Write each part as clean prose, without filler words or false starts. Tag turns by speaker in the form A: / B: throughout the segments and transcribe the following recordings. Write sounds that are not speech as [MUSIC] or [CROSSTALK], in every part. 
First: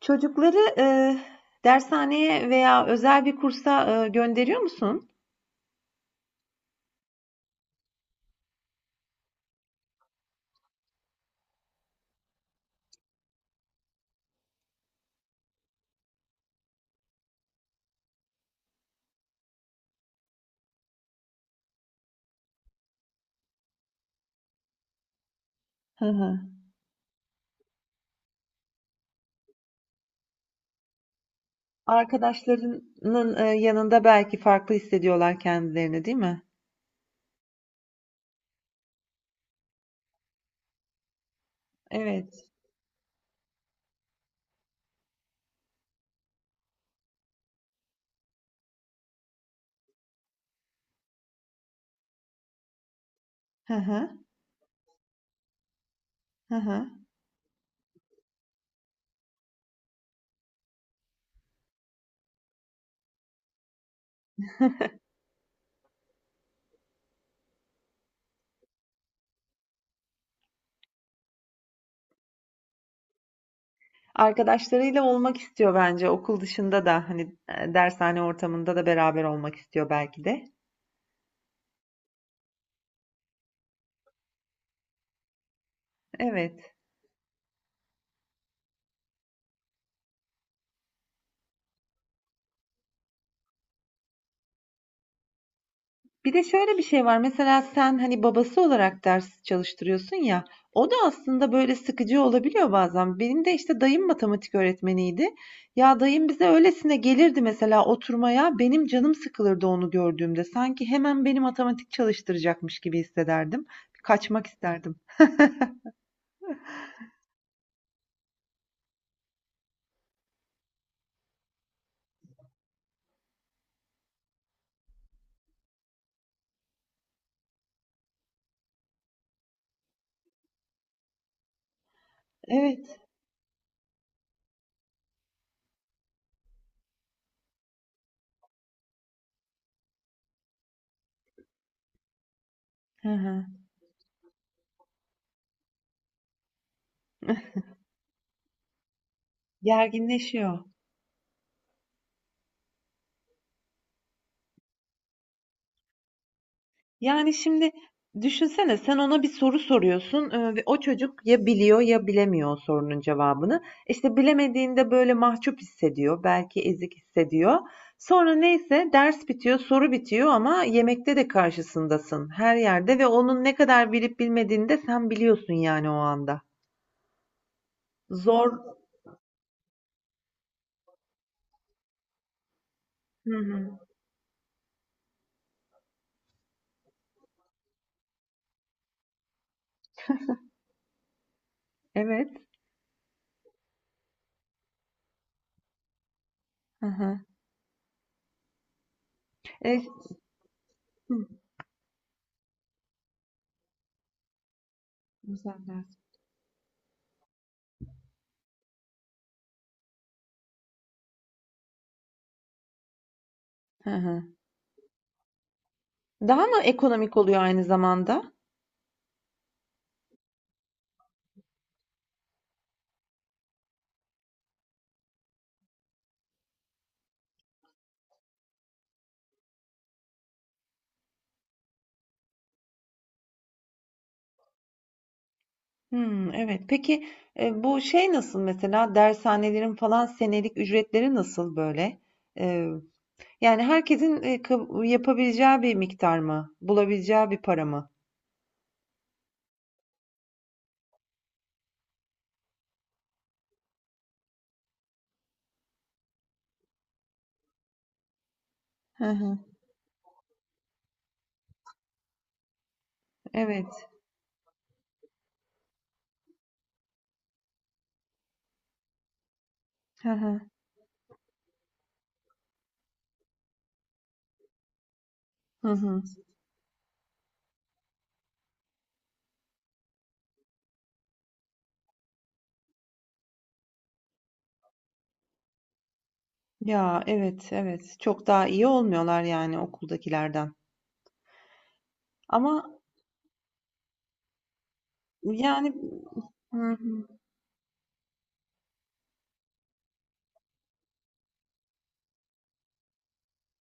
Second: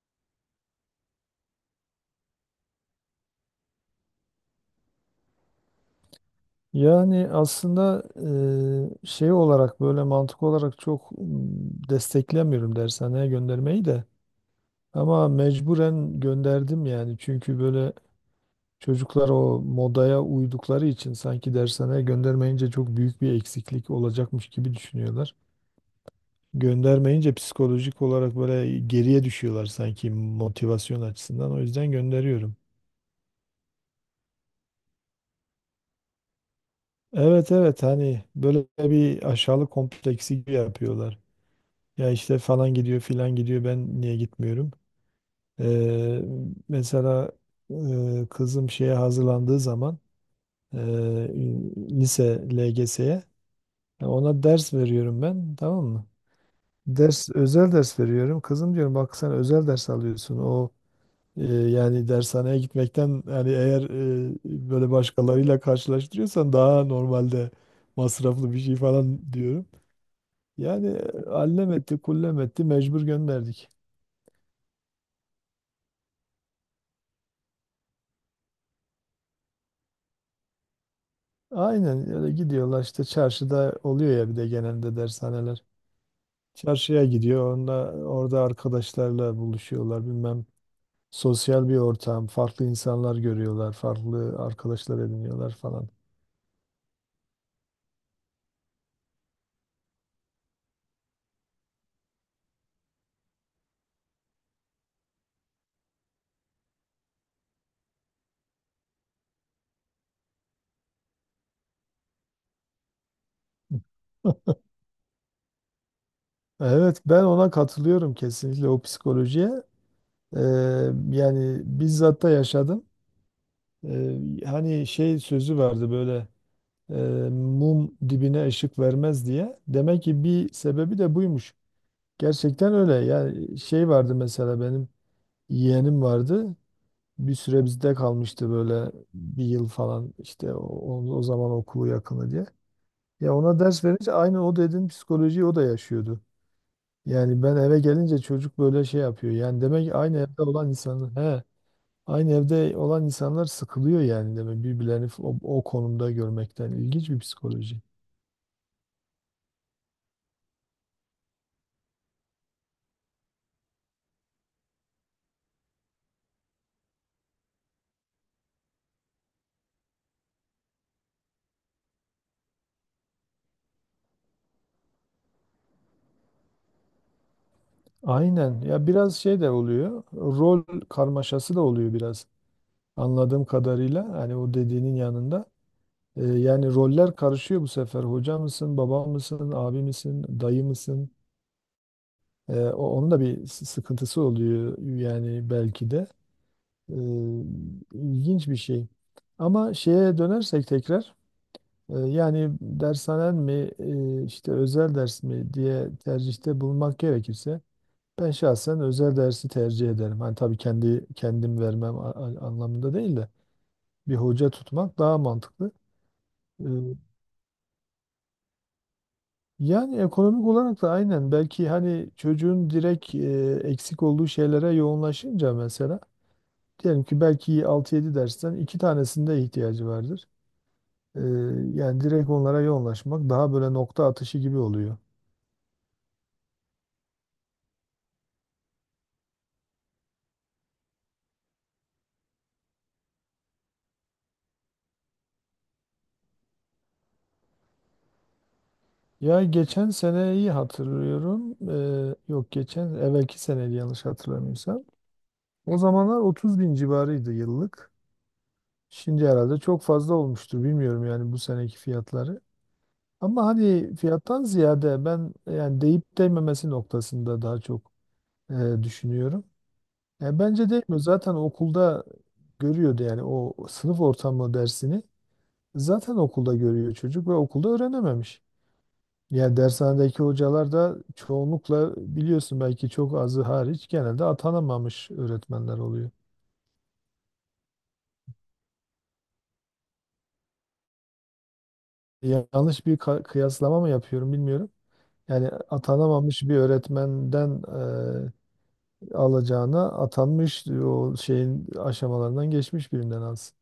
A: Çocukları, dershaneye veya özel bir kursa, gönderiyor musun?
B: Yani aslında şey olarak böyle mantık olarak çok desteklemiyorum dershaneye göndermeyi de. Ama mecburen gönderdim yani. Çünkü böyle çocuklar o modaya uydukları için sanki dershaneye göndermeyince çok büyük bir eksiklik olacakmış gibi düşünüyorlar.
A: Hı hı.
B: Göndermeyince psikolojik olarak böyle geriye düşüyorlar sanki motivasyon açısından. O yüzden gönderiyorum.
A: Arkadaşlarının, yanında belki farklı hissediyorlar kendilerini, değil mi?
B: Evet evet, hani böyle bir aşağılık kompleksi gibi yapıyorlar. Ya işte
A: Evet.
B: falan gidiyor filan gidiyor ben niye gitmiyorum? Ee, Mesela kızım şeye hazırlandığı zaman e, lise LGS'ye
A: Hı hı.
B: ona ders veriyorum ben, tamam mı?
A: Hı hı.
B: Ders özel ders veriyorum. Kızım diyorum bak sen özel ders alıyorsun. O yani dershaneye gitmekten, yani eğer böyle başkalarıyla karşılaştırıyorsan daha normalde masraflı bir şey falan diyorum. Yani allem etti kullem etti mecbur gönderdik.
A: Arkadaşlarıyla olmak istiyor bence okul dışında da hani dershane ortamında da beraber olmak istiyor belki de.
B: Aynen öyle gidiyorlar, işte çarşıda oluyor ya bir de genelde dershaneler.
A: Evet.
B: Çarşıya gidiyor onda orada arkadaşlarla buluşuyorlar bilmem, sosyal bir ortam, farklı insanlar görüyorlar, farklı arkadaşlar ediniyorlar falan.
A: Bir de şöyle bir şey var. Mesela sen hani babası olarak ders çalıştırıyorsun ya. O da aslında böyle sıkıcı olabiliyor bazen. Benim de işte dayım matematik öğretmeniydi. Ya dayım bize öylesine gelirdi mesela oturmaya. Benim canım sıkılırdı onu gördüğümde. Sanki hemen beni matematik çalıştıracakmış gibi hissederdim. Kaçmak
B: [LAUGHS]
A: isterdim.
B: Evet, ben ona katılıyorum kesinlikle, o psikolojiye. Ee, Yani bizzat da yaşadım. Ee, Hani şey sözü vardı böyle, e, mum dibine ışık vermez diye. Demek ki bir sebebi de buymuş. Gerçekten öyle.
A: Evet.
B: Yani şey vardı, mesela benim yeğenim vardı. Bir süre bizde kalmıştı böyle bir yıl falan işte, o zaman okulu yakını diye.
A: Hı
B: Ya
A: hı.
B: ona ders verince aynı o dediğin psikolojiyi o da yaşıyordu. Yani ben eve gelince çocuk böyle şey yapıyor. Yani demek ki aynı evde
A: Gerginleşiyor.
B: olan insanlar he, aynı evde olan insanlar sıkılıyor, yani demek birbirlerini o konumda görmekten, ilginç bir
A: Yani şimdi
B: psikoloji.
A: düşünsene sen ona bir soru soruyorsun ve o çocuk ya biliyor ya bilemiyor o sorunun cevabını. İşte bilemediğinde böyle mahcup hissediyor, belki ezik hissediyor. Sonra neyse ders bitiyor, soru bitiyor ama yemekte de karşısındasın her yerde ve onun ne kadar bilip bilmediğini de sen biliyorsun yani o anda. Zor.
B: Aynen. Ya biraz şey de oluyor. Rol karmaşası da oluyor biraz.
A: Hı
B: Anladığım
A: hı.
B: kadarıyla hani o dediğinin yanında, yani roller karışıyor bu sefer. Hoca mısın, baba mısın, abi misin, dayı mısın?
A: Evet.
B: Onun da bir sıkıntısı oluyor yani belki de.
A: Hı
B: E,
A: hı.
B: ilginç bir şey. Ama
A: E,
B: şeye dönersek tekrar,
A: hı.
B: yani dershanen mi işte özel ders mi
A: Güzel
B: diye
A: ders.
B: tercihte bulunmak gerekirse ben şahsen özel dersi tercih ederim. Hani tabii kendi kendim vermem anlamında değil de
A: Hı
B: bir
A: hı.
B: hoca tutmak daha mantıklı.
A: Daha mı
B: Ee,
A: ekonomik oluyor aynı zamanda?
B: Yani ekonomik olarak da aynen, belki hani çocuğun direkt eksik olduğu şeylere yoğunlaşınca, mesela diyelim ki belki altı yedi dersten iki tanesinde ihtiyacı vardır. Ee, Yani direkt onlara yoğunlaşmak daha böyle nokta atışı gibi oluyor.
A: Hmm, evet. Peki, bu şey nasıl mesela, dershanelerin falan senelik ücretleri nasıl böyle? Eee, yani herkesin, kab yapabileceği bir miktar mı? Bulabileceği bir para mı?
B: Ya geçen seneyi hatırlıyorum. Yok, geçen evvelki seneydi yanlış hatırlamıyorsam. O zamanlar 30 bin civarıydı yıllık.
A: Hı
B: Şimdi
A: hı.
B: herhalde çok fazla olmuştur. Bilmiyorum yani bu seneki fiyatları. Ama
A: Evet.
B: hani fiyattan ziyade ben yani deyip değmemesi noktasında daha çok e, düşünüyorum.
A: Hı
B: Yani
A: hı.
B: bence değmiyor. Zaten okulda görüyordu yani o sınıf ortamı dersini,
A: Hı hı.
B: zaten okulda görüyor çocuk ve okulda öğrenememiş. Yani dershanedeki hocalar da çoğunlukla biliyorsun, belki çok azı hariç, genelde atanamamış öğretmenler oluyor.
A: Ya, evet, evet. Çok daha iyi olmuyorlar yani okuldakilerden. Ama
B: Yanlış bir kıyaslama mı yapıyorum bilmiyorum. Yani
A: yani.
B: atanamamış bir
A: Hı hı.
B: öğretmenden e, alacağına, atanmış o şeyin aşamalarından geçmiş birinden alsın.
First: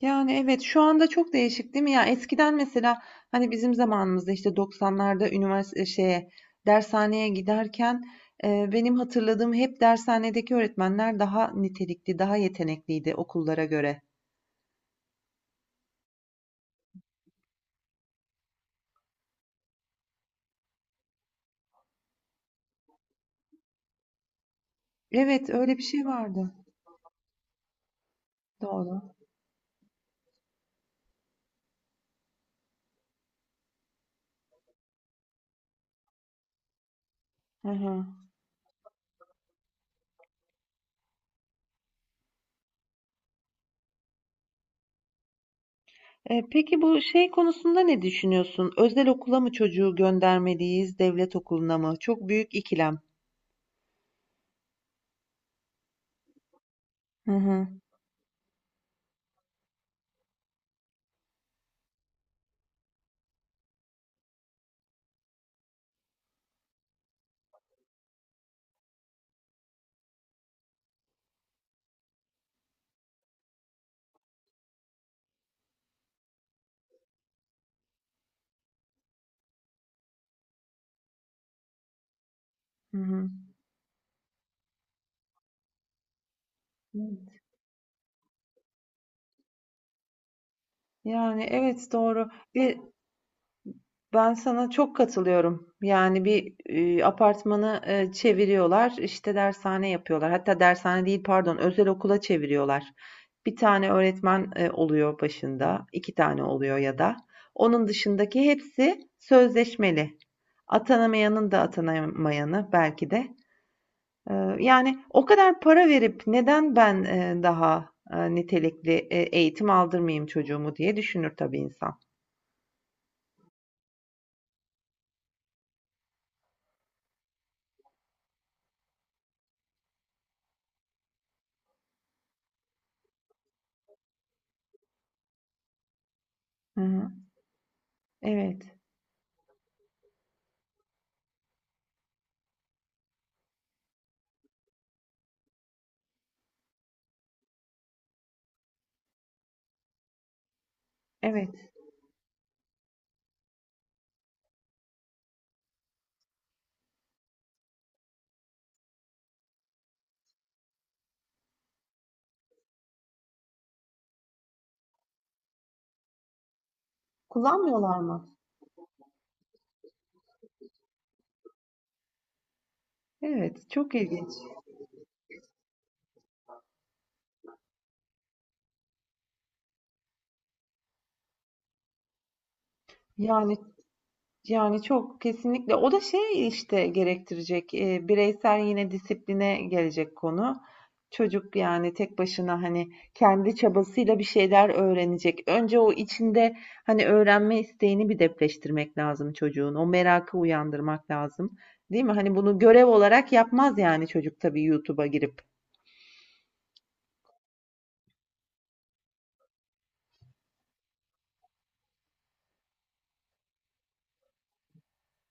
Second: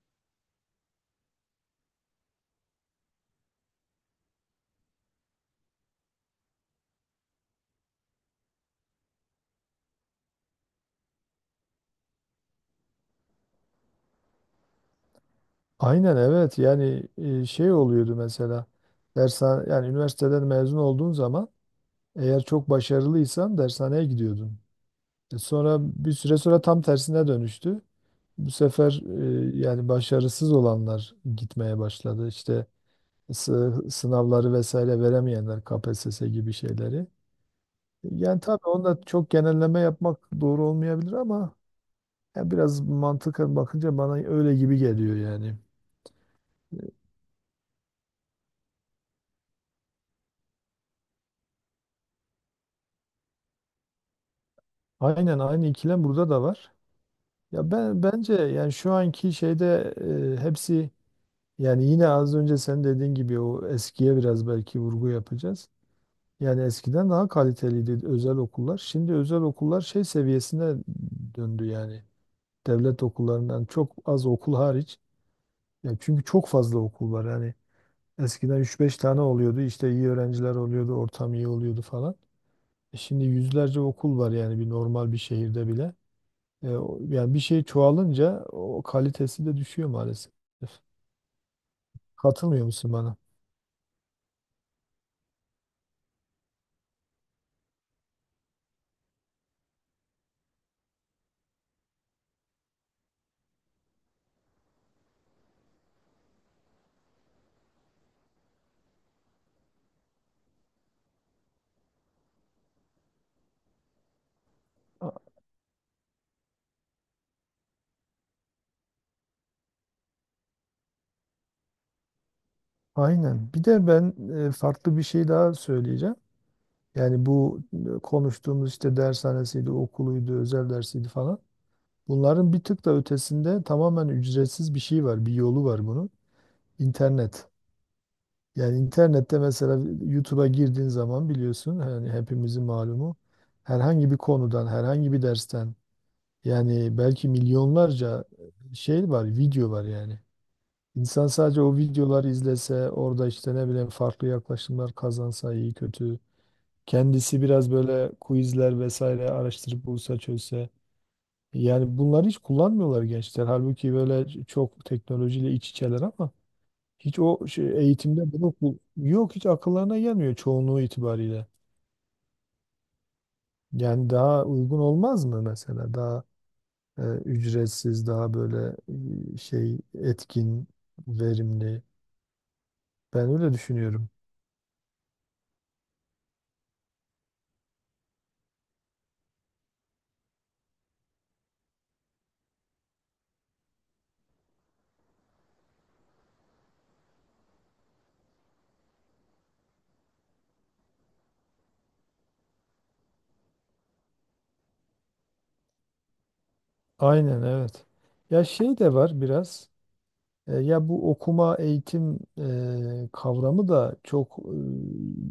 A: Yani, evet, şu anda çok değişik değil mi? Ya, eskiden mesela, hani, bizim zamanımızda, işte, 90'larda üniversite şeye, dershaneye giderken, benim hatırladığım hep dershanedeki öğretmenler daha nitelikli, daha yetenekliydi okullara göre.
B: Aynen evet, yani şey oluyordu mesela, dershane, yani üniversiteden mezun olduğun zaman eğer çok başarılıysan dershaneye gidiyordun.
A: Evet,
B: Sonra
A: öyle bir şey
B: bir süre
A: vardı.
B: sonra tam tersine dönüştü. Bu sefer
A: Doğru.
B: yani başarısız olanlar gitmeye başladı. İşte sınavları vesaire veremeyenler, KPSS gibi şeyleri.
A: Hı hı.
B: Yani tabii onda çok genelleme yapmak doğru olmayabilir ama ya biraz mantıken bakınca bana öyle gibi geliyor yani.
A: Peki bu şey konusunda ne düşünüyorsun? Özel okula mı çocuğu göndermeliyiz, devlet okuluna mı? Çok büyük ikilem.
B: Aynen, aynı ikilem burada da var.
A: Hı hı.
B: Ya ben bence yani şu anki şeyde hepsi, yani yine az önce sen dediğin gibi o eskiye biraz belki vurgu yapacağız. Yani eskiden daha kaliteliydi özel okullar. Şimdi özel okullar şey seviyesine döndü yani. Devlet okullarından, çok az okul hariç. Ya çünkü çok fazla okul var. Yani eskiden üç beş tane oluyordu. İşte iyi öğrenciler oluyordu, ortam iyi oluyordu falan.
A: Hı
B: E şimdi
A: hı.
B: yüzlerce okul var, yani bir normal bir şehirde bile. Yani bir
A: Evet.
B: şey çoğalınca o kalitesi de düşüyor maalesef.
A: Yani, evet, doğru.
B: Katılmıyor
A: Bir.
B: musun bana?
A: Ben sana çok katılıyorum. Yani bir apartmanı çeviriyorlar, işte dershane yapıyorlar. Hatta dershane değil, pardon, özel okula çeviriyorlar. Bir tane öğretmen oluyor başında, iki tane oluyor ya da. Onun dışındaki hepsi sözleşmeli. Atanamayanın da atanamayanı belki de yani
B: A-
A: o kadar para verip neden ben, daha, nitelikli, eğitim aldırmayayım çocuğumu diye düşünür tabii insan.
B: Aynen. Bir de ben farklı bir şey daha söyleyeceğim. Yani bu konuştuğumuz işte dershanesiydi, okuluydu, özel dersiydi falan. Bunların bir tık da ötesinde tamamen ücretsiz bir şey var, bir yolu var bunun.
A: Hı hı.
B: İnternet.
A: Evet,
B: Yani internette mesela YouTube'a girdiğin zaman biliyorsun, hani hepimizin malumu, herhangi bir konudan, herhangi bir dersten yani belki milyonlarca şey var, video var yani. İnsan sadece
A: evet.
B: o videoları izlese, orada işte ne bileyim farklı yaklaşımlar kazansa iyi kötü. Kendisi biraz böyle quizler vesaire araştırıp bulsa çözse. Yani bunları hiç kullanmıyorlar gençler. Halbuki böyle çok teknolojiyle iç içeler ama hiç o şey,
A: Kullanmıyorlar mı?
B: eğitimde bunu bu, yok, hiç akıllarına gelmiyor çoğunluğu itibariyle.
A: Evet, çok
B: Yani
A: ilginç.
B: daha uygun olmaz mı mesela? Daha ücretsiz, daha böyle şey etkin, verimli. Ben öyle
A: Yani.
B: düşünüyorum.
A: Yani çok kesinlikle. O da şey işte gerektirecek, bireysel yine disipline gelecek konu. Çocuk yani tek başına hani kendi çabasıyla bir şeyler öğrenecek. Önce o içinde hani öğrenme isteğini bir depreştirmek lazım çocuğun. O merakı uyandırmak lazım. Değil mi? Hani bunu görev olarak yapmaz yani çocuk tabii YouTube'a girip.
B: Aynen evet. Ya şey de var biraz. Ya bu okuma, eğitim kavramı da çok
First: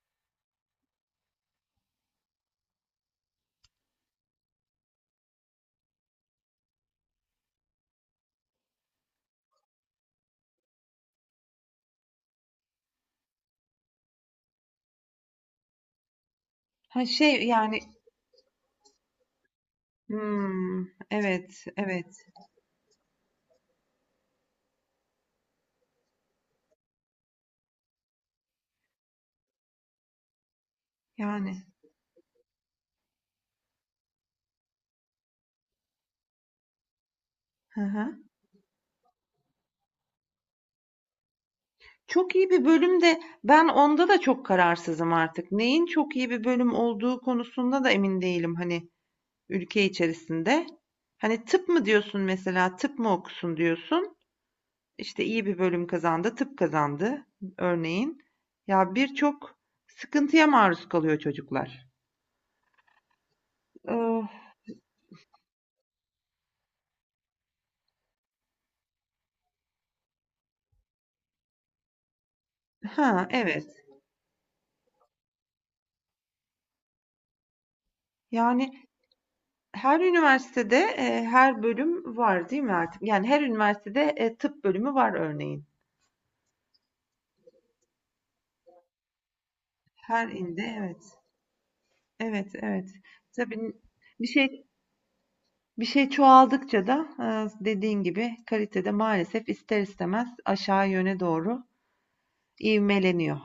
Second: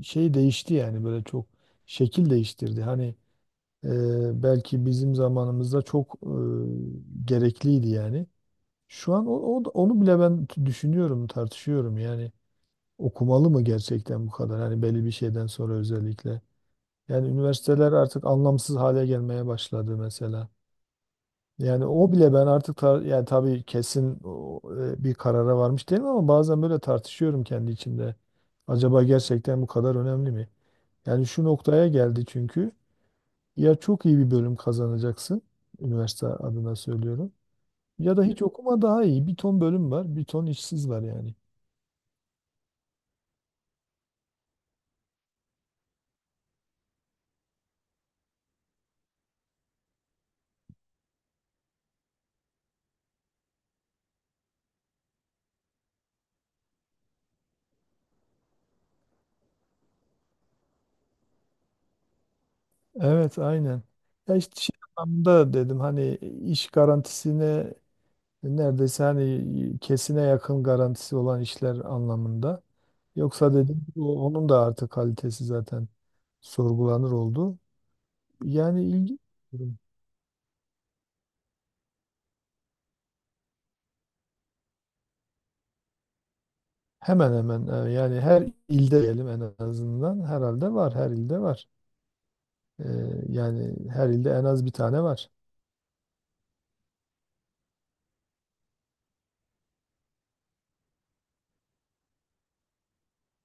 B: şey değişti yani, böyle çok şekil değiştirdi. Hani belki bizim zamanımızda çok gerekliydi yani. Şu an onu bile ben düşünüyorum, tartışıyorum. Yani okumalı mı gerçekten bu kadar? Hani belli bir şeyden sonra özellikle.
A: Ha
B: Yani
A: şey yani
B: üniversiteler artık anlamsız hale gelmeye başladı mesela.
A: hmm, evet,
B: Yani
A: evet
B: o bile ben artık yani tabii kesin bir karara varmış değilim ama bazen böyle tartışıyorum kendi içimde. Acaba gerçekten bu kadar önemli mi? Yani şu
A: yani.
B: noktaya geldi çünkü, ya çok iyi bir bölüm kazanacaksın, üniversite adına söylüyorum.
A: Hı
B: Ya
A: hı.
B: da hiç okuma daha iyi. Bir ton bölüm var, bir ton işsiz var yani.
A: Çok iyi bir bölüm de ben onda da çok kararsızım artık. Neyin çok iyi bir bölüm olduğu konusunda da emin değilim hani ülke içerisinde. Hani tıp mı diyorsun mesela, tıp mı okusun diyorsun. İşte iyi bir bölüm kazandı, tıp kazandı örneğin. Ya birçok sıkıntıya maruz kalıyor çocuklar.
B: Evet aynen.
A: Ee,
B: Ya işte şey anlamında dedim, hani iş garantisine neredeyse hani kesine yakın garantisi olan işler anlamında.
A: ha
B: Yoksa
A: evet.
B: dedim onun da artık kalitesi zaten sorgulanır oldu. Yani
A: Yani
B: ilgi
A: her üniversitede her bölüm var değil mi artık? Yani her üniversitede tıp bölümü var örneğin.
B: hemen hemen yani her ilde diyelim, en azından
A: Her ilde
B: herhalde var,
A: evet.
B: her ilde var.
A: Evet,
B: Ee,
A: evet. Tabii
B: Yani her
A: bir
B: ilde en
A: şey
B: az bir tane var.
A: bir şey çoğaldıkça da dediğin gibi kalitede maalesef ister istemez aşağı yöne doğru ivmeleniyor.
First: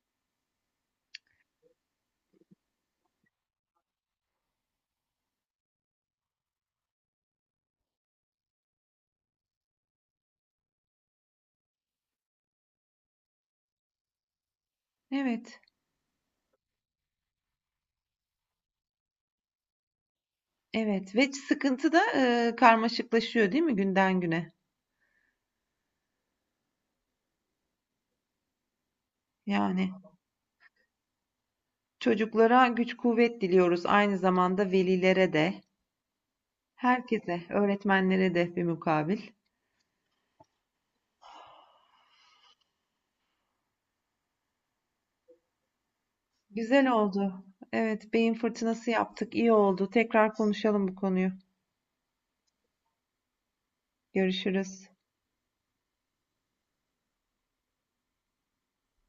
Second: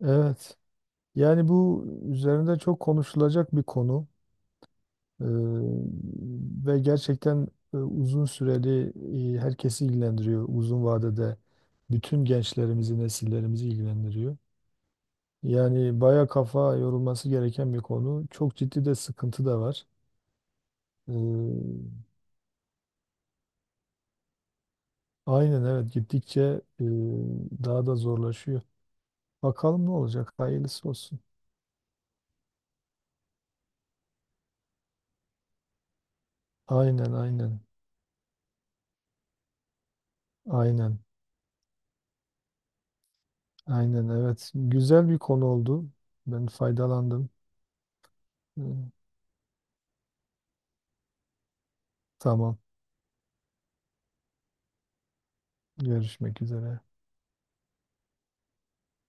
B: Evet. Yani bu üzerinde çok konuşulacak bir konu. Ee, Ve gerçekten uzun süreli, herkesi ilgilendiriyor. Uzun vadede bütün gençlerimizi, nesillerimizi ilgilendiriyor.
A: Evet,
B: Yani baya kafa yorulması gereken bir konu. Çok ciddi de sıkıntı da var.
A: evet ve
B: Ee,
A: sıkıntı da karmaşıklaşıyor değil mi günden güne?
B: aynen evet, gittikçe e, daha da zorlaşıyor. Bakalım ne
A: Yani
B: olacak? Hayırlısı olsun.
A: çocuklara güç kuvvet diliyoruz aynı zamanda velilere de,
B: Aynen
A: herkese,
B: aynen.
A: öğretmenlere de bir mukabil.
B: Aynen. Aynen evet. Güzel bir konu oldu. Ben
A: Güzel
B: faydalandım.
A: oldu. Evet, beyin fırtınası
B: Ee,
A: yaptık. İyi oldu. Tekrar konuşalım bu konuyu.
B: Tamam.
A: Görüşürüz.
B: Görüşmek üzere.